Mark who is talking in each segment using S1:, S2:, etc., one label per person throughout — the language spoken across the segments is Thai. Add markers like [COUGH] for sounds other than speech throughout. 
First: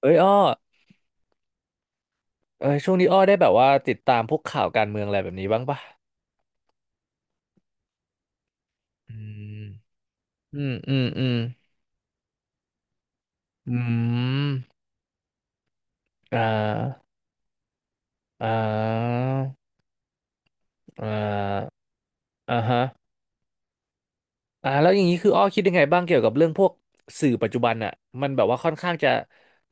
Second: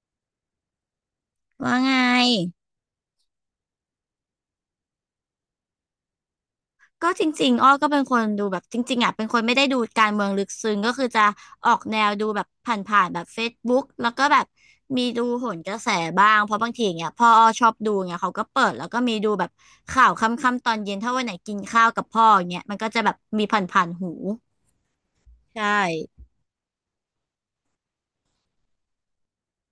S1: เอ้ยอ้อ
S2: ว่าไง
S1: เอ้ยช่วงนี้อ้อได้แบบว่าติดตามพวกข่าวการเมืองอะไรแบบนี้บ้างปะ
S2: ก็จริงๆอ้อก็เป็นคนดูแบบจริงๆ
S1: อื
S2: อ่ะเป็
S1: ม
S2: นคนไม่ได้ดูการเมืองลึก
S1: อืม
S2: ซึ้งก็
S1: อืม
S2: คือจะ
S1: อืม
S2: ออกแนวดูแบบผ่านๆแบบ
S1: อื
S2: Facebook แล้วก็แบบ
S1: ม
S2: มีดูโหนกระแสบ้า
S1: อ่
S2: งเพราะบางทีอย่าง
S1: า
S2: เงี้ยพ่ออ้อชอบดูเงี้ยเขาก็
S1: อ่
S2: เปิดแล้วก็มี
S1: า
S2: ดูแบบข่าวค่ำๆตอนเย็น
S1: อ่
S2: ถ้าวันไหนกิน
S1: า
S2: ข้าวกับพ่ออย่าง
S1: อ่า
S2: เงี้ยมั
S1: ฮะ
S2: นก็จะแบบมีผ่านๆหู
S1: อ่าแล้วอย่างนี้คืออ้อ
S2: ใช
S1: คิดยัง
S2: ่
S1: ไงบ้างเกี่ยวกับเรื่องพวกสื่อปัจจุบันอะมันแบบว่าค่อนข้างจะ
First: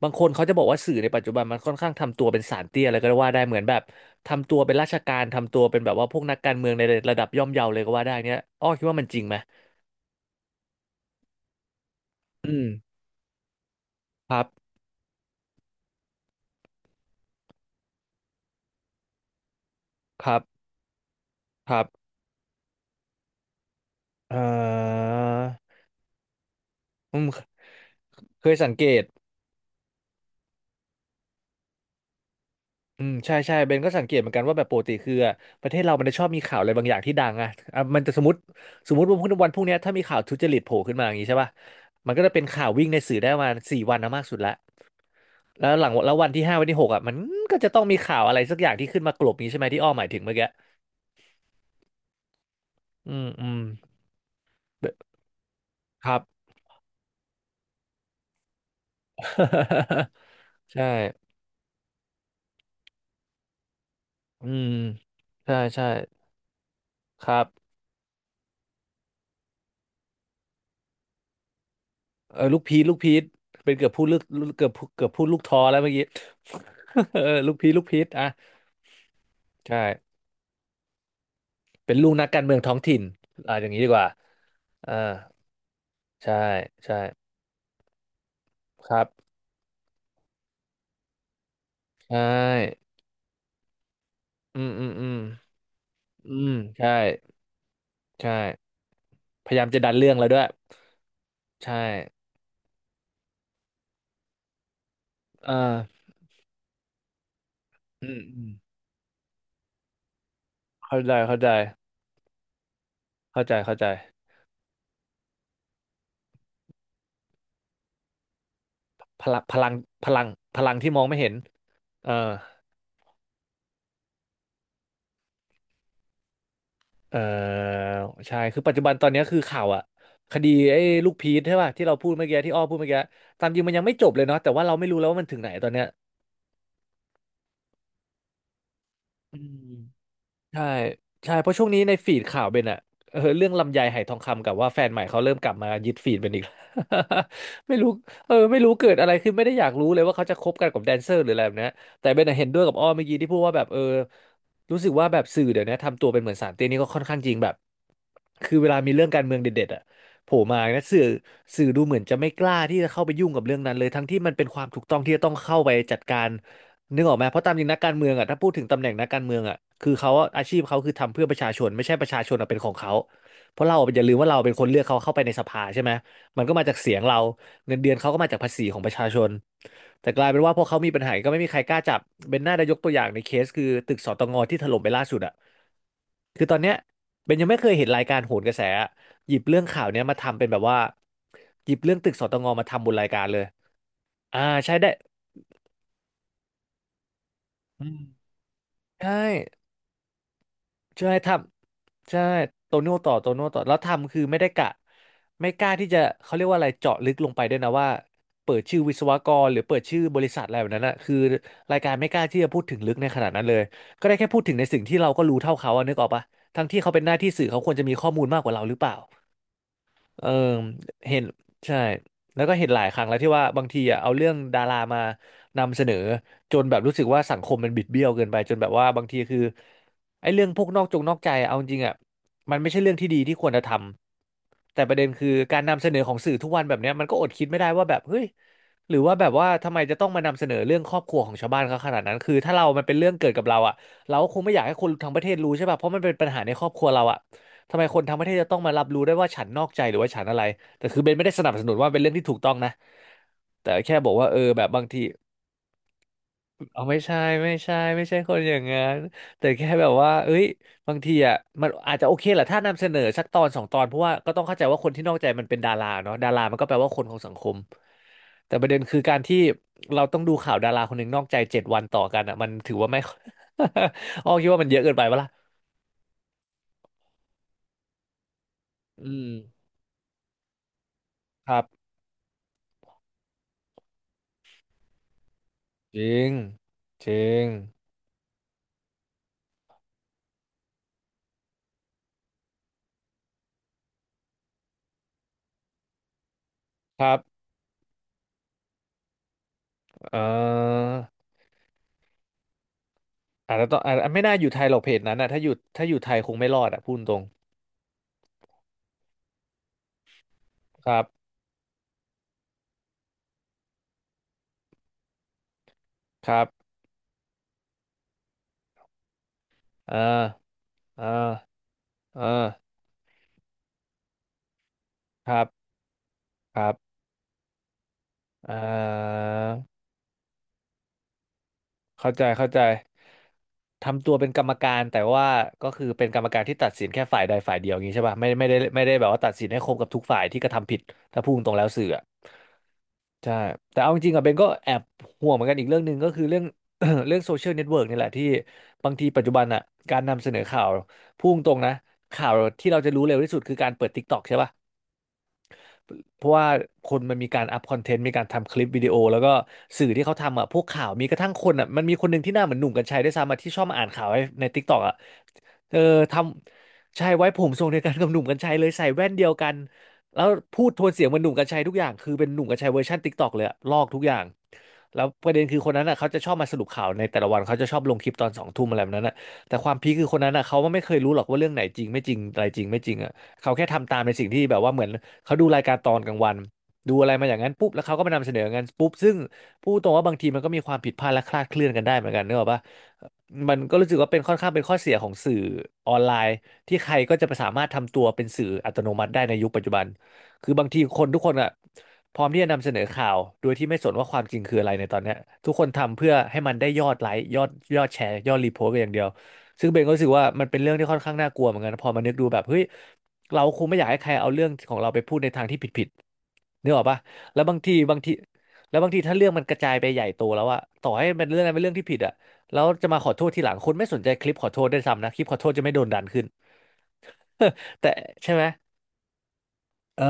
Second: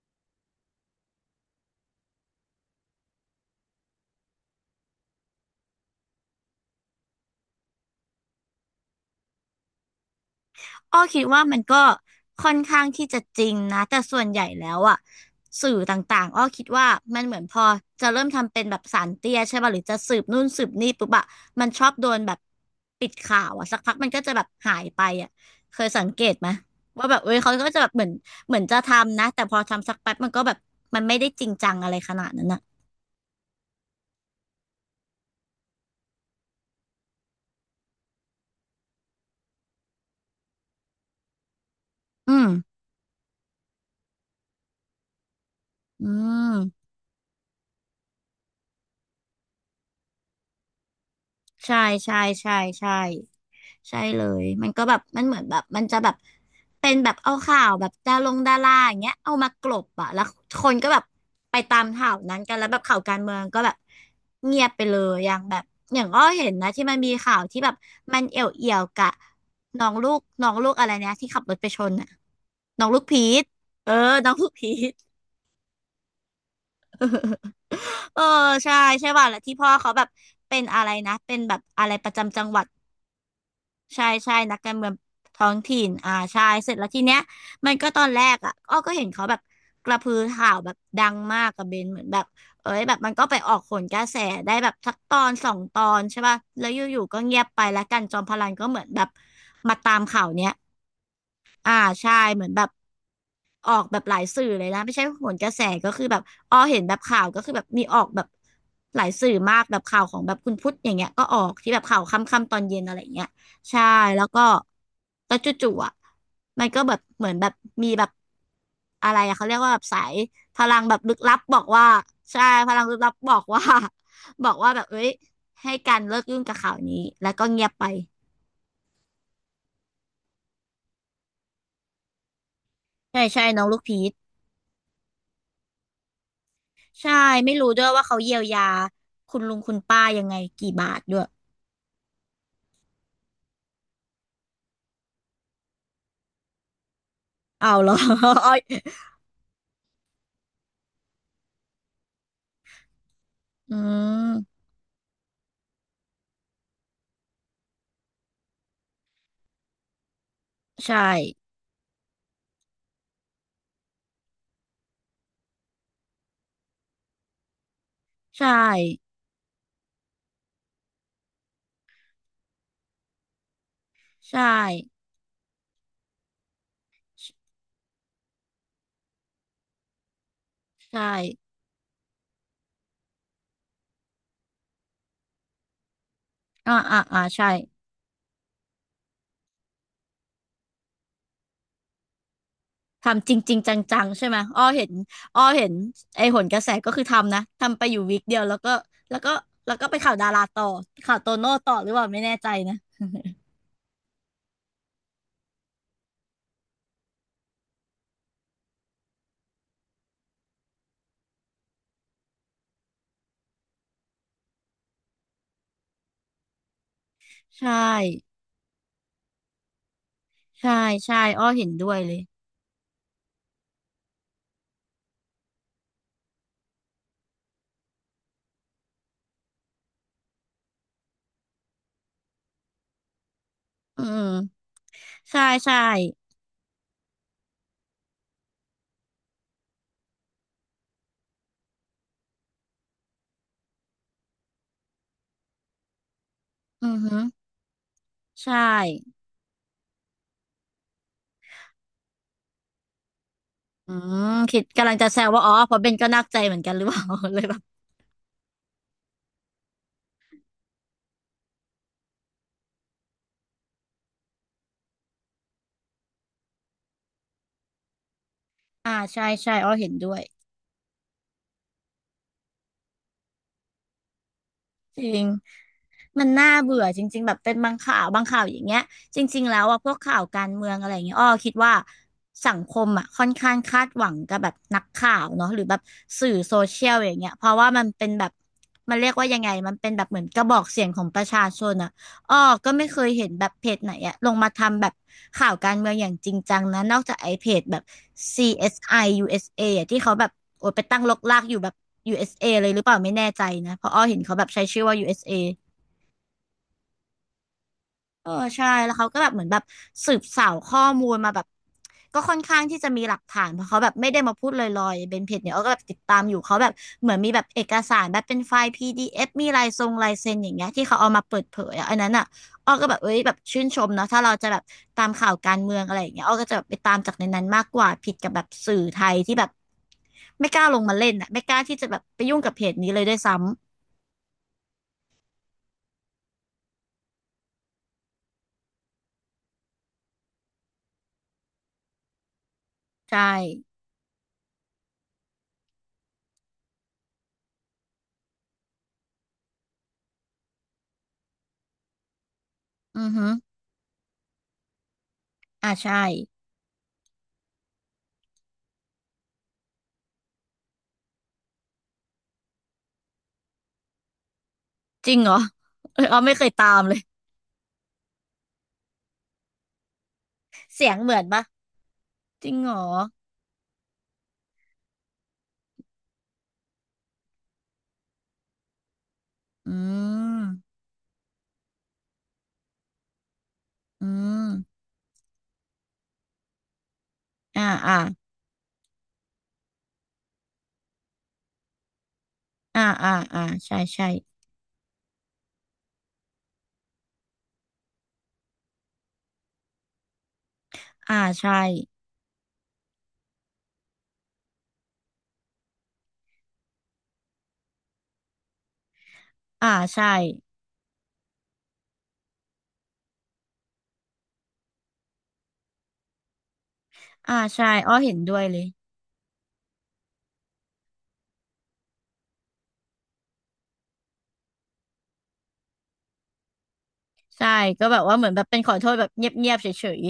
S1: บางคนเขาจะบอกว่าสื่อในปัจจุบันมันค่อนข้างทำตัวเป็นศาลเตี้ยอะไรก็ว่าได้เหมือนแบบทำตัวเป็นราชการทำตัวเป็นแบบว่าพวกนักการเมืองในระดับย่อมเยาเลยก็ว่าได้เนี้ยอ้อคิดว่ามันจริงไหม
S2: อ้อคิดว่ามันก็
S1: อื
S2: ค่อน
S1: ม
S2: ข้างที่จะจริงนะแต่ส่วน
S1: ค
S2: ให
S1: รั
S2: ญ่แล้
S1: บ
S2: วอะสื่อต่างๆอ้อคิดว่ามันเหมือนพอจะเริ่มทำเป็นแบบสารเตี้ยใช่ป่ะหรือจะสืบ
S1: ครั
S2: นู่น
S1: บ
S2: สืบนี่ปุ๊บอะมัน
S1: ครั
S2: ช
S1: บ
S2: อบโดนแบบปิดข่าวอะสักพักมันก็จะ
S1: เอ่
S2: แบบหายไป
S1: อ
S2: อะเคยสังเกตไหมว่า
S1: อื
S2: แบบ
S1: ม
S2: เอ้ยเขาก็จะแบบเหมือน
S1: เค
S2: เห
S1: ย
S2: มือน
S1: สัง
S2: จะ
S1: เกต
S2: ทำนะแต่พอทำสักแป๊บมันก็แบบมันไม่ได้จริงจังอะไรขนาดนั้นอะ
S1: อืมใช่ใช่เบนก็สังเกตเหมือนกันว่าแบบปกติคืออะประเทศเรามันจะชอบมีข่าวอะไรบางอย่างที่ดังอะอ่ะมันจะสมมติว่าพรุ่งนี้วันพรุ่งเนี้ยถ้ามีข่าวทุจริตโผล่ขึ้นมาอย่างนี้ใช่ป่ะมันก็จะ
S2: อื
S1: เป็น
S2: ม
S1: ข่าววิ่งในสื่อได้ประมาณ4วันนะมากสุดละแล้วหลัง
S2: อื
S1: แล้ววันที่5วันที่ห
S2: ม
S1: กอ่ะมันก็จะต้องมีข่าวอะไรสักอย่างที่ขึ้นมากลบนี้ใช่ไหมที่อ้อหมายถึงเมื่อกี้
S2: ใช่ใช่ใช่ใช่
S1: อืมอืม
S2: ใช่เลยมันก็แบบมันเหมือนแบบมันจะ
S1: ค
S2: แบบ
S1: รับ
S2: เป็นแบบเอาข่าวแบบดารงดาราอย่างเงี้ยเอามากลบอะแล้วค
S1: [LAUGHS]
S2: น
S1: ใช่
S2: ก็แบบไปตามข่าวนั้นกันแล้วแบบข่าวการเมืองก็แบบ
S1: อื
S2: เงีย
S1: ม
S2: บไปเลยอย่าง
S1: ใช่
S2: แบบ
S1: ใช่
S2: อย่างอ้อเห็นนะที่มันมี
S1: ค
S2: ข่า
S1: รั
S2: วที่แบ
S1: บ
S2: บมันเอี่ยวกะน้องลูกน้องลูกอะไรเนี่ยที่ขับรถไปชนอะ
S1: เออลูกพี
S2: น้
S1: ช
S2: อง
S1: ลูก
S2: ลูก
S1: พี
S2: พี
S1: ช
S2: ท
S1: เป็นเกื
S2: เอ
S1: อบ
S2: อ
S1: พูดลูก
S2: น้องลูก
S1: เกื
S2: พี
S1: อบพูด
S2: ท
S1: เกือบพูดลูกทอแล้วเมื่อกี้ [LAUGHS] เออลูกพีชลูกพีช
S2: [LAUGHS] เออ
S1: อ่ะ
S2: ใช่ใช่ป่ะแล้วที่พ่อ
S1: ใช่
S2: เขาแบบเป็นอะไรนะเป็นแบบอะไร
S1: เป็น
S2: ป
S1: ลูก
S2: ระ
S1: นัก
S2: จำ
S1: กา
S2: จั
S1: ร
S2: ง
S1: เมื
S2: ห
S1: อง
S2: วัด
S1: ท้องถิ่นอ่ะอย่างนี้ดีก
S2: ใช่
S1: ว่า
S2: ใช่นักการ
S1: เอ
S2: เมื
S1: อ
S2: องท้องถิ่นอ่า
S1: ใช่
S2: ใช่เสร็จแล้ว
S1: ใช่
S2: ทีเนี้ยมันก็ตอนแรกอ่ะอ้อ
S1: ค
S2: ก็
S1: รั
S2: เห็
S1: บ
S2: นเขาแบบกระพือข่าวแบบดังมากกับเบนเหมือน
S1: ใช
S2: แบบเอ้ย
S1: ่
S2: แบบมันก็ไปออกโหนกระแสได้
S1: อื
S2: แบ
S1: ม
S2: บ
S1: อืม
S2: สัก
S1: อื
S2: ต
S1: ม
S2: อนสองตอนใช่
S1: อื
S2: ป่ะ
S1: ม
S2: แล้วอ
S1: ใช่
S2: ยู่ๆก็เงียบไปแล้วกันจอมพ
S1: ใช่
S2: ลันก็เหมือนแบบ
S1: พยายาม
S2: มา
S1: จะดั
S2: ตา
S1: น
S2: ม
S1: เรื่อง
S2: ข่า
S1: แล้
S2: ว
S1: วด้วย
S2: เนี้ยอ่า
S1: ใช่
S2: ใช่เหมือนแบบ ออกแบบหลายสื่อเลยนะไม่ใช่ผลก
S1: เอ
S2: ระแส
S1: อ
S2: ก็คือแบบอ้อเห็นแบบข่าวก็คือแบบมีออ
S1: อื
S2: ก
S1: ม
S2: แบบ
S1: อืม
S2: หลายสื่อมากแบบข่าวของแบบคุณพุทธอย่าง
S1: เข้า
S2: เงี้ย
S1: ใจ
S2: ก็อ
S1: เข้า
S2: อ
S1: ใจ
S2: กที่แบบข่าวค่ำๆตอนเย็นอะไรอย่างเงี้ย
S1: เข้าใจเข้า
S2: ใช่
S1: ใจ
S2: แล้วก็แล้วจู่ๆอ่ะมันก็แบบเหมือนแบบมีแบบอะไร
S1: พ
S2: อะ
S1: ลัง
S2: เขาเรี
S1: พ
S2: ยก
S1: ลั
S2: ว่า
S1: ง
S2: แบบสา
S1: พ
S2: ย
S1: ลังพ
S2: พ
S1: ลัง
S2: ลัง
S1: ที่
S2: แบ
S1: ม
S2: บ
S1: อง
S2: ลึ
S1: ไม่
S2: ก
S1: เห็น
S2: ลับบอกว่า
S1: เออ
S2: ใช่พลังลึกลับบอกว่า [LAUGHS] บอกว่าแบบเอ้ยให้การเลิกยุ่งกับข่าวนี้
S1: เอ
S2: แล้วก็เงียบ
S1: อ
S2: ไป
S1: ใช่คือปัจจุบันตอนเนี้ยคือข่าวอะคดีไอ้ลูกพีชใช่ป่ะที่เราพูดเมื่อกี้ที่อ้อพูดเมื่อกี้
S2: ใช่ใช่
S1: ตามจริ
S2: น้อ
S1: ง
S2: ง
S1: มัน
S2: ลู
S1: ยั
S2: ก
S1: งไม่
S2: พี
S1: จบ
S2: ช
S1: เลยเนาะแต่ว่าเราไม่รู้แล้วว่ามันถึงไหนตอนเนี้ย
S2: ใช่ไม่รู้ด้วยว่าเขาเยียวยา
S1: อื
S2: คุณลุ
S1: ม
S2: งคุณป้ายังไง
S1: ใช่
S2: กี่บาทด้วย
S1: ใช่เพราะช่วงนี้ในฟีดข่าวเป็นอะเออเรื่องลำไยไหทองคำกับว่าแฟนใหม่เขาเริ่มกลับมายึดฟีดเป็นอีก [LAUGHS]
S2: เอา
S1: ไม่
S2: เห
S1: รู้
S2: รอ
S1: เออไม่รู้เกิดอะไรขึ้นไม่ได้อยากรู้เลยว่าเขาจะคบกันกับแดนเซอร์หรืออะไรแบบเนี้ยแต่เบนอะเห็นด้วยกับอ้อเมื่อกี้ที่พูดว่าแบบ
S2: [LAUGHS] อื
S1: เออ
S2: ม
S1: รู้สึกว่าแบบสื่อเดี๋ยวนี้ทำตัวเป็นเหมือนสารเตี้ยนี่ก็ค่อนข้างจริงแบบคือเวลามีเรื่องการเมืองเด็ดๆอะโผล่มานะ
S2: ใช่
S1: สื่อดูเหมือนจะไม่กล้าที่จะเข้าไปยุ่งกับเรื่องนั้นเลยทั้งที่มันเป็นความถูกต้องที่จะต้องเข้าไปจัดการ นึกออกไหมเพราะตามจริงนักการเมืองอ่ะถ้าพู
S2: ใช่
S1: ดถึงตำแหน่งนักการเมืองอ่ะคือเขาอะอาชีพเขาคือทำเพื่อประชาชนไม่ใช่ประชาชนอะเป็นของเขา เพราะเราอะอย่าลืมว่าเรา
S2: ใช่
S1: เป็นคนเลือกเขาเข้าไปในสภาใช่ไหมมันก็มาจากเสียงเรา เงินเดือนเขาก็มาจากภาษีของประชาชน แต่กลายเป็นว่าพอเขามีปัญ
S2: ใช่
S1: หาก็ไม่มีใครกล้าจับเป็นหน้าได้ยกตัวอย่างในเคสคือตึกสตงที่ถล่มไปล่าสุดอ่ะคือตอนเนี้ย
S2: อ่าอ่าอ่า
S1: เบนยั
S2: ใช่
S1: งไม่เคยเห็นรายการโหนกระแสอะหยิบเรื่องข่าวเนี้ยมาทำเป็นแบบว่าหยิบเรื่องตึกสตงมาทำบนรายการ
S2: ทำจ
S1: เล
S2: ริง
S1: ย
S2: จริงจังๆใช่ไหม
S1: อ่า
S2: อ้อ
S1: ใช่
S2: เห็
S1: ได้
S2: นอ้อเห็นไอ้หนกระแสก็คือทำนะทำไป
S1: อื
S2: อยู่
S1: ม
S2: วีคเดียวแล้วก็
S1: ใช่
S2: แล้วก็ไปข่าวดาราต่อ
S1: ใช่
S2: ข่าว
S1: ท
S2: โตโน่ต่อหรือเปล่า
S1: ำใช่
S2: ไม่แน่ใจ
S1: โต
S2: นะ
S1: โน่ต่อโตโน่ต่อแล้วทำคือไม่ได้กะไม่กล้าที่จะเขาเรียกว่าอะไรเจาะลึกลงไปด้วยนะว่าเปิดชื่อวิศวกรหรือเปิดชื่อบริษัทอะไรแบบนั้นนะคือรายการไม่กล้าที่จะพูดถึงลึกในขนาดนั้นเลยก็ได้แค่พูดถึงในสิ่งที่เราก็รู้เท่าเขาอะนึกออกปะทั้งที่เขาเป็นหน้าที่สื่อเขา
S2: ใช
S1: ควรจะมีข้อมูล
S2: ่
S1: มากกว่าเราหรือเปล่า เออ
S2: ใช่
S1: เห็
S2: ใช่
S1: น
S2: อ้อเห็น
S1: ใช่
S2: ด้วยเลย
S1: แล้วก็เห็นหลายครั้งแล้วที่ว่าบางทีอ่ะเอาเรื่องดารามานำเสนอจนแบบรู้สึกว่าสังคมมันบิดเบี้ยวเกินไปจนแบบว่าบางทีคือไอ้เรื่องพวกนอกจงนอกใจอะเอาจริงๆอ่ะมันไม่ใช่เรื่องที่ดีที่ควรจะท
S2: อืม
S1: ำแต่ประเด็นคือ
S2: ใช่
S1: การ
S2: ใช่
S1: นำเสนอของสื่อทุกวันแบบเนี้ยมันก็อดคิดไม่ได้ว่าแบบเฮ้ยหรือว่าแบบว่าทำไมจะต้องมานำเสนอเรื่องครอบครัวของชาวบ้านเขาขนาดนั้นคือถ้าเรามันเป็นเรื่องเกิดกับเราอ่ะเราก็คงไม่อยากให้คนทั้งประเทศรู้ใช่ป่ะเพราะมันเป็นปัญหาในครอบครัว
S2: อือ
S1: เรา
S2: ฮึ
S1: อ่ะ ทำไมคนทั้งประเทศจะต้
S2: ใช่
S1: องมารับรู้ได้ว่าฉันนอกใจหรือว่าฉันอะไรแต่คือเบนไม่ได้สนับสนุนว่าเป็นเรื่องที่ถูกต้องนะแต่
S2: อื
S1: แค่บอกว่า
S2: ม
S1: เออ
S2: คิ
S1: แบ
S2: ด
S1: บบาง
S2: กำลัง
S1: ที
S2: จะแซวว่าอ๋อเพราะเบนก็นักใจเหมือนกันหรื
S1: เอา
S2: อเป
S1: ไม่
S2: ล่า
S1: ใช่
S2: [LAUGHS] เลย
S1: ไม่
S2: แบบ
S1: ใช่ไม่ใช่คนอย่างนั้นแต่แค่แบบว่าเอ้ยบางทีอ่ะมันอาจจะโอเคแหละถ้านำเสนอสักตอนสองตอนเพราะว่าก็ต้องเข้าใจว่าคนที่นอกใจมันเป็นดาราเนาะดารามันก็แปลว่าคนของสังคม แต่ประเด็น
S2: อ่า
S1: คือการ
S2: ใช่
S1: ที่
S2: ใช่อ๋อเห็น
S1: เรา
S2: ด้ว
S1: ต้อง
S2: ย
S1: ดูข่าวดาราคนหนึ่งนอกใจ7 วันต่อกันอ่ะมันถือว่าไม่ [LAUGHS] อ้อคิดว่ามันเยอะเกิน
S2: จ
S1: ไปปะ
S2: ริง
S1: ล่ะ
S2: มันน่าเบื่อจริงๆแบบเป็นบางข่าวบางข่าวอย่างเงี้ย
S1: อื
S2: จริงๆแล้
S1: ม
S2: วอ่ะพวกข่าวการเมืองอะไรอย่างเงี้ยอ้อ
S1: ค
S2: คิด
S1: รั
S2: ว่า
S1: บ
S2: สังคมอ่ะค่อนข้างคาดหวังกับแบบนักข่าวเนาะหรือแบบ
S1: จริ
S2: สื่
S1: ง
S2: อโซเชียล
S1: จ
S2: อย่าง
S1: ริ
S2: เงี้ยเพ
S1: ง
S2: ราะว่ามันเป็นแบบมันเรียกว่ายังไงมันเป็นแบบเหมือนกระบอกเสียงของประชาชนอ่ะ อ้อก็ไม่เคยเห็นแบบเพจไหนอะลงมาทำแบบข่าวการเมืองอย่างจริงจังนะนอ
S1: ค
S2: ก
S1: รั
S2: จากไอ้
S1: บ
S2: เพจแบบ CSI USA อสไอยูเอสเออะที่เขา
S1: เอ่
S2: แบบโอยไป
S1: อ
S2: ตั้งรกรากอยู่แบบ USA เอสเอเลยหรือเปล่าไม่แน่ใจ
S1: อาจจะ
S2: นะ
S1: ต้อง
S2: เพ
S1: อา
S2: ราะ
S1: จ
S2: อ้อเห็
S1: ไม่
S2: น
S1: น่า
S2: เขา
S1: อ
S2: แบ
S1: ยู่
S2: บ
S1: ไท
S2: ใช้
S1: ยหรอก
S2: ชื่อ
S1: เพ
S2: ว่า
S1: จนั้นนะ
S2: USA
S1: ถ้าอยู่ไทยคงไม่รอดอ่ะพูดตรง
S2: เออใช่แล้วเขาก็แบบเหมือนแบบสืบสาวข้อ
S1: ครั
S2: มูลมา
S1: บ
S2: แบบก็ค่อนข้างที่จะมีหลักฐานเพราะเขาแบบไม่ได้มาพูดลอยๆเบนเพจเนี่ยเขาก็แบบติดตาม
S1: ค
S2: อยู่
S1: รับ
S2: เขาแบบเหมือนมีแบบเอกสารแบบเป็นไฟล์ PDF มีลายทรง
S1: เอ่า
S2: ลายเซ็น
S1: อ
S2: อย่างเงี้ยที่เขา
S1: เอ่
S2: เอามา
S1: า
S2: เปิดเผยอะอันนั้น
S1: เอ
S2: อ่ะ
S1: อ
S2: อ้อก็แบบเอ้ยแบบชื่นชมเนาะถ้าเราจะแบบตาม
S1: ค
S2: ข่าว
S1: รั
S2: การ
S1: บ
S2: เมืองอะไรอย่างเงี้ยอ้อก็จะ
S1: ค
S2: แบบ
S1: รั
S2: ไปตา
S1: บ
S2: มจากในนั้นมากกว่าผิดกับแบบ
S1: เอ่อ
S2: สื่อไทยที่แบบไม่กล้าลงมาเล่นอ่ะไม่กล้าที่จะแบบ
S1: เข้า
S2: ไป
S1: ใจ
S2: ยุ่ง
S1: เข้า
S2: กับ
S1: ใจ
S2: เพจนี้เลยด้วยซ้
S1: ทำตัวเป็นกรรมการแต่ว่าก็คือเป็นกรรมการที่ตัดสินแค่ฝ่ายใดฝ่ายเดียวอย่างนี้ใช่ป่ะไม่ได้แบบว่าตัดสินให้ครบกับทุกฝ่ายที่กระทำผิดถ้าพูดตรงแล้วสื่ออะ
S2: ำใช่
S1: ใช่แต่เอาจริงๆอะเบนก็แอบห่วงเหมือนกันอีกเรื่องหนึ่งก็คือเรื่อง [COUGHS] เรื่องโซเชียลเน็ตเวิร์กนี่แหละที่บางทีปัจจุบันอ่ะการนำเสนอข่าวพุ่งตรงนะข่าวที่เราจะรู้
S2: อือ
S1: เร็ว
S2: ฮึ
S1: ที่สุดคือการเปิด TikTok ใช่ป่ะ
S2: อ่าใช่
S1: เพราะว่าคนมันมีการอัพคอนเทนต์มีการทำคลิปวิดีโอแล้วก็สื่อที่เขาทำอ่ะพวกข่าวมีกระทั่งคนอ่ะมันมีคนหนึ่งที่หน้าเหมือนหนุ่มกรรชัยด้วยซ้ำอะที่ชอบมาอ่านข่าวให้ใน t ิ k กต k อกอ่ะ
S2: จริงเหรอ
S1: เออ
S2: เอย
S1: ท
S2: อ๋อไม่เคยตามเล
S1: ำ
S2: ย
S1: ใช่ไว้ผมทรงเดียวกันกับหนุ่มกรรชัยเลยใส่แว่นเดียวกันแล้วพูดโท
S2: เสี
S1: น
S2: ยง
S1: เสียง
S2: เห
S1: เห
S2: มื
S1: มือ
S2: อ
S1: น
S2: น
S1: หนุ่มก
S2: ปะ
S1: รรชัยทุกอย่างคือเป็นหนุ่
S2: จ
S1: ม
S2: ริ
S1: กร
S2: ง
S1: รชัย
S2: เหร
S1: เว
S2: อ
S1: อร์ชันติ๊กตอกเลยอะลอกทุกอย่างแล้วประเด็นคือคนนั้นอ่ะเขาจะชอบมาสรุปข่าวในแต่ละวันเขาจะชอบลงคลิปตอนสองทุ่มอะไรแบบนั้นอ่ะแต่ค
S2: อื
S1: วามพีคคือคนนั้นอ่ะเขา
S2: ม
S1: ไม่เคยรู้หรอกว่าเรื่องไหนจริงไม่จริงอะไรจริงไม่จริงอ่ะเขาแค่ทำตาม
S2: อื
S1: ในสิ่งที่
S2: ม
S1: แบบว่าเหมือนเขาดูรายการตอนกลางวันดูอะไรมาอย่างนั้นปุ๊
S2: อ่า
S1: บแล้วเขา
S2: อ่า
S1: ก็มานำเสนอกันปุ๊บซึ่งพูดตรงว่าบางทีมันก็มีความผิดพลาดและคลาดเคลื่อนกันได้เหมือนกันเนกอะปะ
S2: อ่าอ่าอ่า
S1: มันก็
S2: ใช่
S1: รู้สึก
S2: ใช่
S1: ว่าเป็นค่อนข้างเป็นข้อเสียของสื่อออนไลน์ที่ใครก็จะสามารถทำตัวเป็นสื่ออัตโนมัติได้ในยุคปัจจุบัน คือบางทีคน
S2: อ่า
S1: ทุกคนอ่ะ
S2: ใช่
S1: พร้อมที่จะนำเสนอข่าวโดยที่ไม่สนว่าความจริงคืออะไรในตอนเนี้ยทุกคนทำเพื่อให้มันได้ยอดไลค์ยอดยอดแชร์ยอดรีโพสต์ไปอย่างเดียว ซึ่
S2: อ่า
S1: งเบนก็รู้
S2: ใช่
S1: สึกว่ามันเป็นเรื่องที่ค่อนข้างน่ากลัวเหมือนกันนะพอมานึกดูแบบเฮ้ยเราคงไม่อยากให้ใครเอาเรื่องของเราไปพูดในทางที่ผิดๆนึกออกปะ
S2: อ่า
S1: แล้ว
S2: ใช่อ้อเห็นด้วยเลย
S1: บางทีถ้าเรื่องมันกระจายไปใหญ่โตแล้วอะต่อให้มันเรื่องอะไรเป็นเรื่องที่ผิดอะ แล้วจะมาขอโทษทีหลังคนไม่สนใจคลิปขอโทษด้วยซ้ำนะคลิปขอโทษจะไม่โดนดันขึ้น
S2: ใช่
S1: [LAUGHS]
S2: ก็
S1: แต่
S2: แบบว่าเหมือ
S1: ใช่
S2: นแบ
S1: ไหม
S2: บเป็นขอโทษแบบเงียบๆเฉ
S1: เอ
S2: ย
S1: อ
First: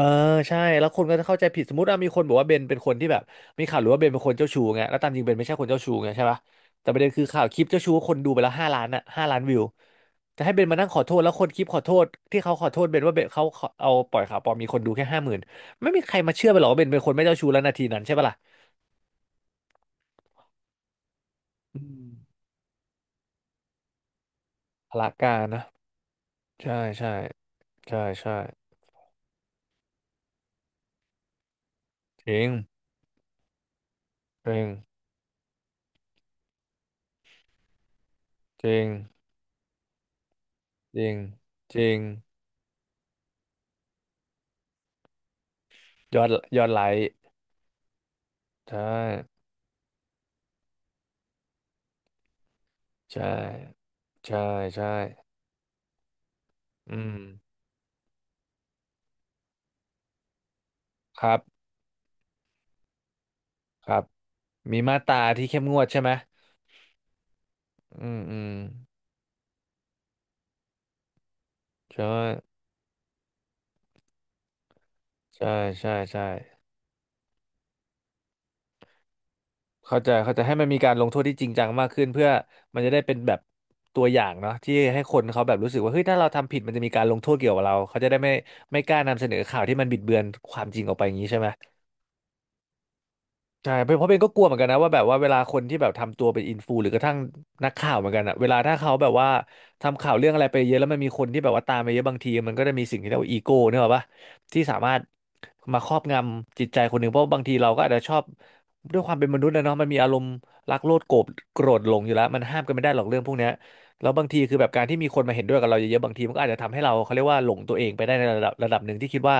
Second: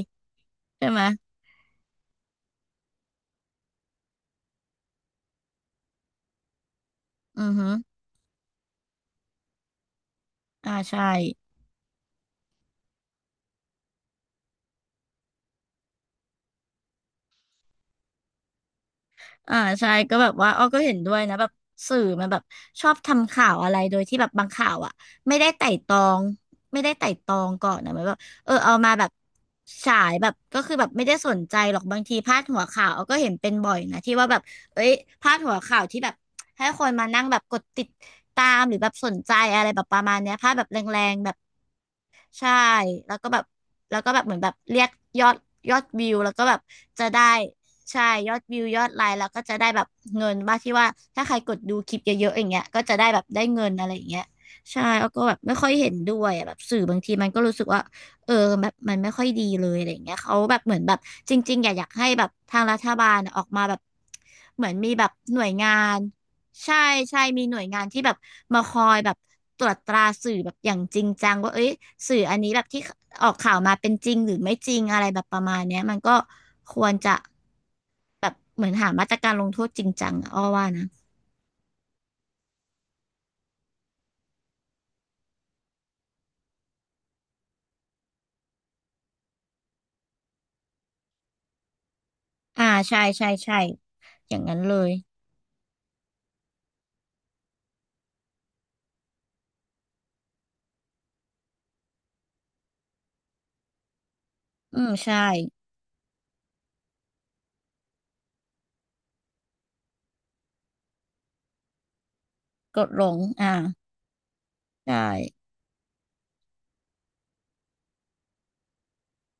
S1: ใช่
S2: ๆ
S1: แล้
S2: ใช่
S1: วค
S2: ไหม
S1: นก็จะเข้าใจผิดสมมติว่ามีคนบอกว่าเบนเป็นคนที่แบบมีข่าวหรือว่าเบนเป็นคนเจ้าชู้ไงแล้วตามจริงเบนไม่ใช่คนเจ้าชู้ไงใช่ปะแต่ประเด็นคือข่าว
S2: อือ
S1: คลิป
S2: ฮึ
S1: เจ้าชู้คนดูไปแล้วห้าล้านอ่ะ5 ล้านวิวจะให้เบน
S2: อ่า
S1: มานั่งขอ
S2: ใช่
S1: โทษแล้วคนคลิปขอโทษที่เขาขอโทษเบนว่าเบนเขาเอาปล่อยข่าวปลอมมีคนดูแค่50,000ไม่มีใครมาเชื่อไปหรอกว่าเบนเป็นคนไม่เจ้าชู้แล้วนาทีนั้นใช่ปะล่ะ
S2: อ่าใช่ก็แบบว่าอ้อก็เห็นด้วยนะแบบ
S1: อื
S2: สื่อ
S1: ม
S2: มันแบบชอบทำข่าวอะไรโดยที่แบบบางข่าวอ่ะ
S1: พละกา
S2: ไม่
S1: ร
S2: ได้
S1: นะ
S2: ไต่ตองไม่
S1: ใช่
S2: ได้ไต่
S1: ใช่
S2: ตองก่อนนะมั
S1: ใช่
S2: นแบบ
S1: ใช่
S2: เออเอามาแบบฉายแบบก็คือแบบไม่ได้สนใจหรอกบางที
S1: จ
S2: พา
S1: ริ
S2: ด
S1: ง
S2: หัวข่าวอ้อก็เห็นเป็นบ่อยนะที่ว่าแบบ
S1: จริง
S2: เอ้ยพาดหัวข่าวที่แบบให้คนมานั่งแบบกดติดตาม
S1: จ
S2: หรื
S1: ริ
S2: อ
S1: ง
S2: แบบสนใจอะไรแบบประมาณเนี้ยพาดแบบ
S1: จ
S2: แร
S1: ริง
S2: งๆแบบ
S1: จริง
S2: ใช่แล้วก็แบบเหมือนแบบเรียกยอดวิว
S1: ยอด
S2: แล้วก็แบ
S1: ย
S2: บ
S1: อดไล
S2: จะ
S1: ค์
S2: ได้ใช่ยอดวิว
S1: ใช่
S2: ยอดไลค์แล้วก็จะได้แบบเงินบ้างที่ว่าถ้าใครกดดูคลิปเยอะๆอย่างเงี้ยก็จะได้แบ
S1: ใช่
S2: บได้เงินอะไรอย่างเงี้ย
S1: ใช่
S2: ใช่
S1: ใช่
S2: แล้วก็แบบไม่ค่อยเห็นด้วยอะแบบสื่อ
S1: อื
S2: บาง
S1: ม
S2: ทีมันก็รู้สึกว่าเออแบบมันไม่ค่อยดีเลยอะไรอย่างเงี้ยเขาแบบเหมือนแบบ
S1: ค
S2: จ
S1: รับ
S2: ริงๆอยากให้แบบทางรัฐบาลอะออกมาแบบ
S1: ครับ
S2: เหมือน
S1: มี
S2: มี
S1: มา
S2: แบ
S1: ต
S2: บ
S1: รา
S2: หน่
S1: ที่
S2: วย
S1: เข้ม
S2: งา
S1: งวด
S2: น
S1: ใช่ไหม
S2: ใช่ใช่มีหน่วยงานที่
S1: อื
S2: แบบ
S1: มอืม
S2: มาคอยแบบตรวจตราสื่อแบบอย่างจริงจังว่าเอ้ย
S1: ใช่
S2: สื่ออันนี้แบบที่ออกข่าวมาเป็นจริงหรือไม่จริงอะไรแบบประ
S1: ใช่
S2: มาณเนี้ย
S1: ใช่
S2: มันก็
S1: ใช่
S2: ควรจะแบบเหมือนหามาตรการลงโทษจริง
S1: เข้าใจ
S2: จังอะ
S1: เข้าใจ
S2: อ้อ
S1: ให้มั
S2: ว่า
S1: นมี
S2: นะ
S1: การลงโทษที่จริงจังมากขึ้นเพื่อมันจะได้เป็นแบบตัวอย่างเนาะที่ให้คนเขาแบบรู้สึกว่าเฮ้ยถ้าเราทำผิดมันจะมีการลงโทษเกี่ยวกับเราเขาจะได้ไม่กล้านำเสนอข่าวที่มันบิดเบือนความจริงออกไปอย่างนี้ใช่ไหม
S2: อ่าใช่ใช่ใช่
S1: ใช่เพราะเป็นก็
S2: อ
S1: ก
S2: ย่าง
S1: ลัวเหมื
S2: นั้
S1: อน
S2: น
S1: กัน
S2: เล
S1: นะว่า
S2: ย
S1: แบบว่าเวลาคนที่แบบทำตัวเป็นอินฟูหรือกระทั่งนักข่าวเหมือนกันอะเวลาถ้าเขาแบบว่าทำข่าวเรื่องอะไรไปเยอะแล้วมันมีคนที่แบบว่าตามไปเยอะบางทีมันก็จะมีสิ่งที่เรียกว่าอีโก้เนี่ยหรอกปะที่สา
S2: อืม
S1: มารถ
S2: ใช่
S1: มาครอบงำจิตใจคนหนึ่งเพราะบางทีเราก็อาจจะชอบด้วยความเป็นมนุษย์นะเนาะมันมีอารมณ์รักโลภโกรธหลงอยู่แล้วมันห้ามกัน
S2: ก
S1: ไม่ได้
S2: ด
S1: หรอ
S2: ล
S1: ก
S2: ง
S1: เรื่องพวกเนี้ย
S2: อ่า
S1: แล้วบางทีคือแบบการ
S2: ใช
S1: ที่มีคนมาเห็
S2: ่
S1: นด้วยกับเราเยอะๆบางทีมันก็อาจจะทำให้เราเขาเรียกว่าหลงตัวเองไปได้ในระดับหนึ่งที่คิดว่า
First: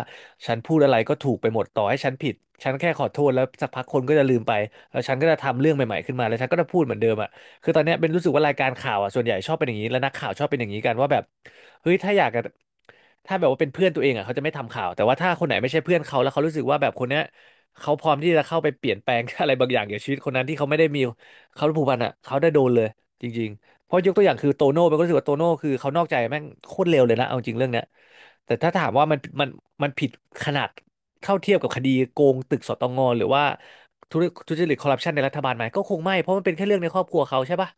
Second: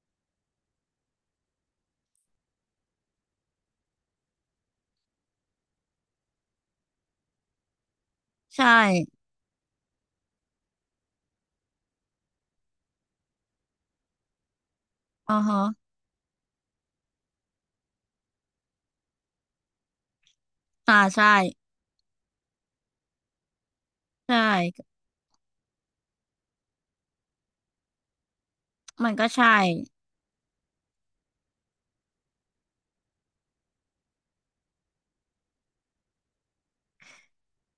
S1: ฉันพูดอะไรก็ถูกไปหมดต่อให้ฉันผิดฉันแค่ขอโทษแล้วสักพักคนก็จะลืมไปแล้วฉันก็จะทำเรื่องใหม่ๆขึ้นมาแล้วฉันก็จะพูดเหมือนเดิมอ่ะคือตอนเนี้ยเป็นรู้สึกว่ารายกา
S2: ใช่
S1: รข่าวอ่ะส่วนใหญ่ชอบเป็นอย่างนี้และนักข่าวชอบเป็นอย่างนี้กันว่าแบบเฮ้ยถ้าอยากจะถ้าแบบว่าเป็นเพื่อนตัวเองอ่ะเขาจะไม่ทำข่าวแต่ว่าถ้า
S2: อ๋อ
S1: คนไหนไม่ใช่
S2: ฮะ
S1: เพื่อนเขาแล้วเขารู้สึกว่าแบบคนเนี้ยเขาพร้อมที่จะเข้าไปเปลี่ยนแปลง [LAUGHS] อะไรบางอย่างเกี่ยวกับชีวิตคนนั้นที่เขาไม่ได้มี
S2: อ่าใช่
S1: เขาผูกพันอ่ะเขาได้โดนเลยจริง เพราะยกตัวอ
S2: ใช
S1: ย่างคือโตโน่
S2: ่
S1: มันก็รู้สึกว่าโตโน่คือเขานอกใจแม่งโคตรเร็วเลยนะเอาจริงเรื่องเนี้ยแต่ถ้าถามว่า
S2: มัน
S1: มัน
S2: ก็
S1: มัน
S2: ใช่
S1: มันผิดขนาดเท่าเทียบกับคดีโกงตึกสตงหรือว่าทุจทุจริตคอร์รัปชันในรัฐบาลไหมก็คงไม่เพราะมันเป็นแค่เรื่องในครอบครัวเขาใช่ปะ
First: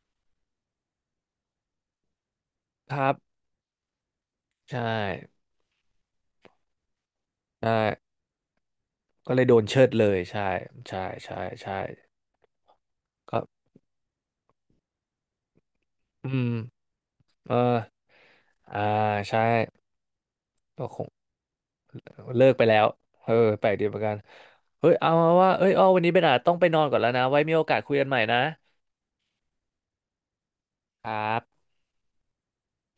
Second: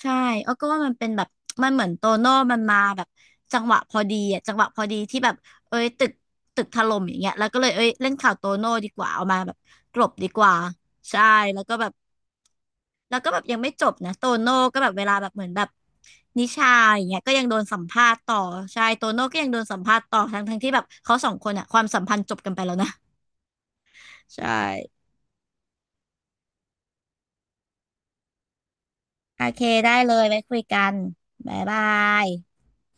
S2: ใช่เออก็ว่ามันเป็นแบบมันเหมือนโตโน่มันมา
S1: ค
S2: แบ
S1: รั
S2: บ
S1: บ
S2: จังหวะพอดีอ่ะจังหวะพ
S1: ใช่
S2: อดีที่แบบเอ้ยตึกถล่มอย่างเงี้ยแล้วก็เล
S1: ใช่
S2: ยเอ้ยเล่นข่าวโตโน่ดีกว่าเอา
S1: ก็
S2: มา
S1: เลย
S2: แบ
S1: โด
S2: บ
S1: นเชิด
S2: กล
S1: เล
S2: บ
S1: ย
S2: ดีก
S1: ใช่
S2: ว่า
S1: ใช่
S2: ใช่
S1: ใช่
S2: แล้วก็
S1: ใช่
S2: แบบ
S1: ก็
S2: ยังไม่จบนะโตโน่ก็แบบเวลาแบบเหมือนแบบ
S1: อื
S2: นิ
S1: ม
S2: ชาอย่างเงี้ยก็ยัง
S1: เออ
S2: โดนสัมภาษณ์ต่อ
S1: อ่า
S2: ใช่โตโน่ก็
S1: ใช่
S2: ยังโดนสัมภาษณ์ต่อทั้งที่แบบ
S1: ก็คง
S2: เขาสองคนอ่ะความสัมพันธ์จบ
S1: เลิ
S2: กัน
S1: ก
S2: ไป
S1: ไป
S2: แล้
S1: แล้
S2: ว
S1: ว
S2: นะ
S1: เออแปลกดีเหมือนกัน
S2: ใช
S1: เฮ้ย
S2: ่
S1: เอามาว่าเอ้ยอ้อวันนี้เบนอาจต้องไปนอนก่อนแล้วนะไว้มีโอกาสคุยกันใหม่นะ
S2: โอเคได้เลยไว้คุยกัน
S1: ครั
S2: บ๊า
S1: บ
S2: ยบาย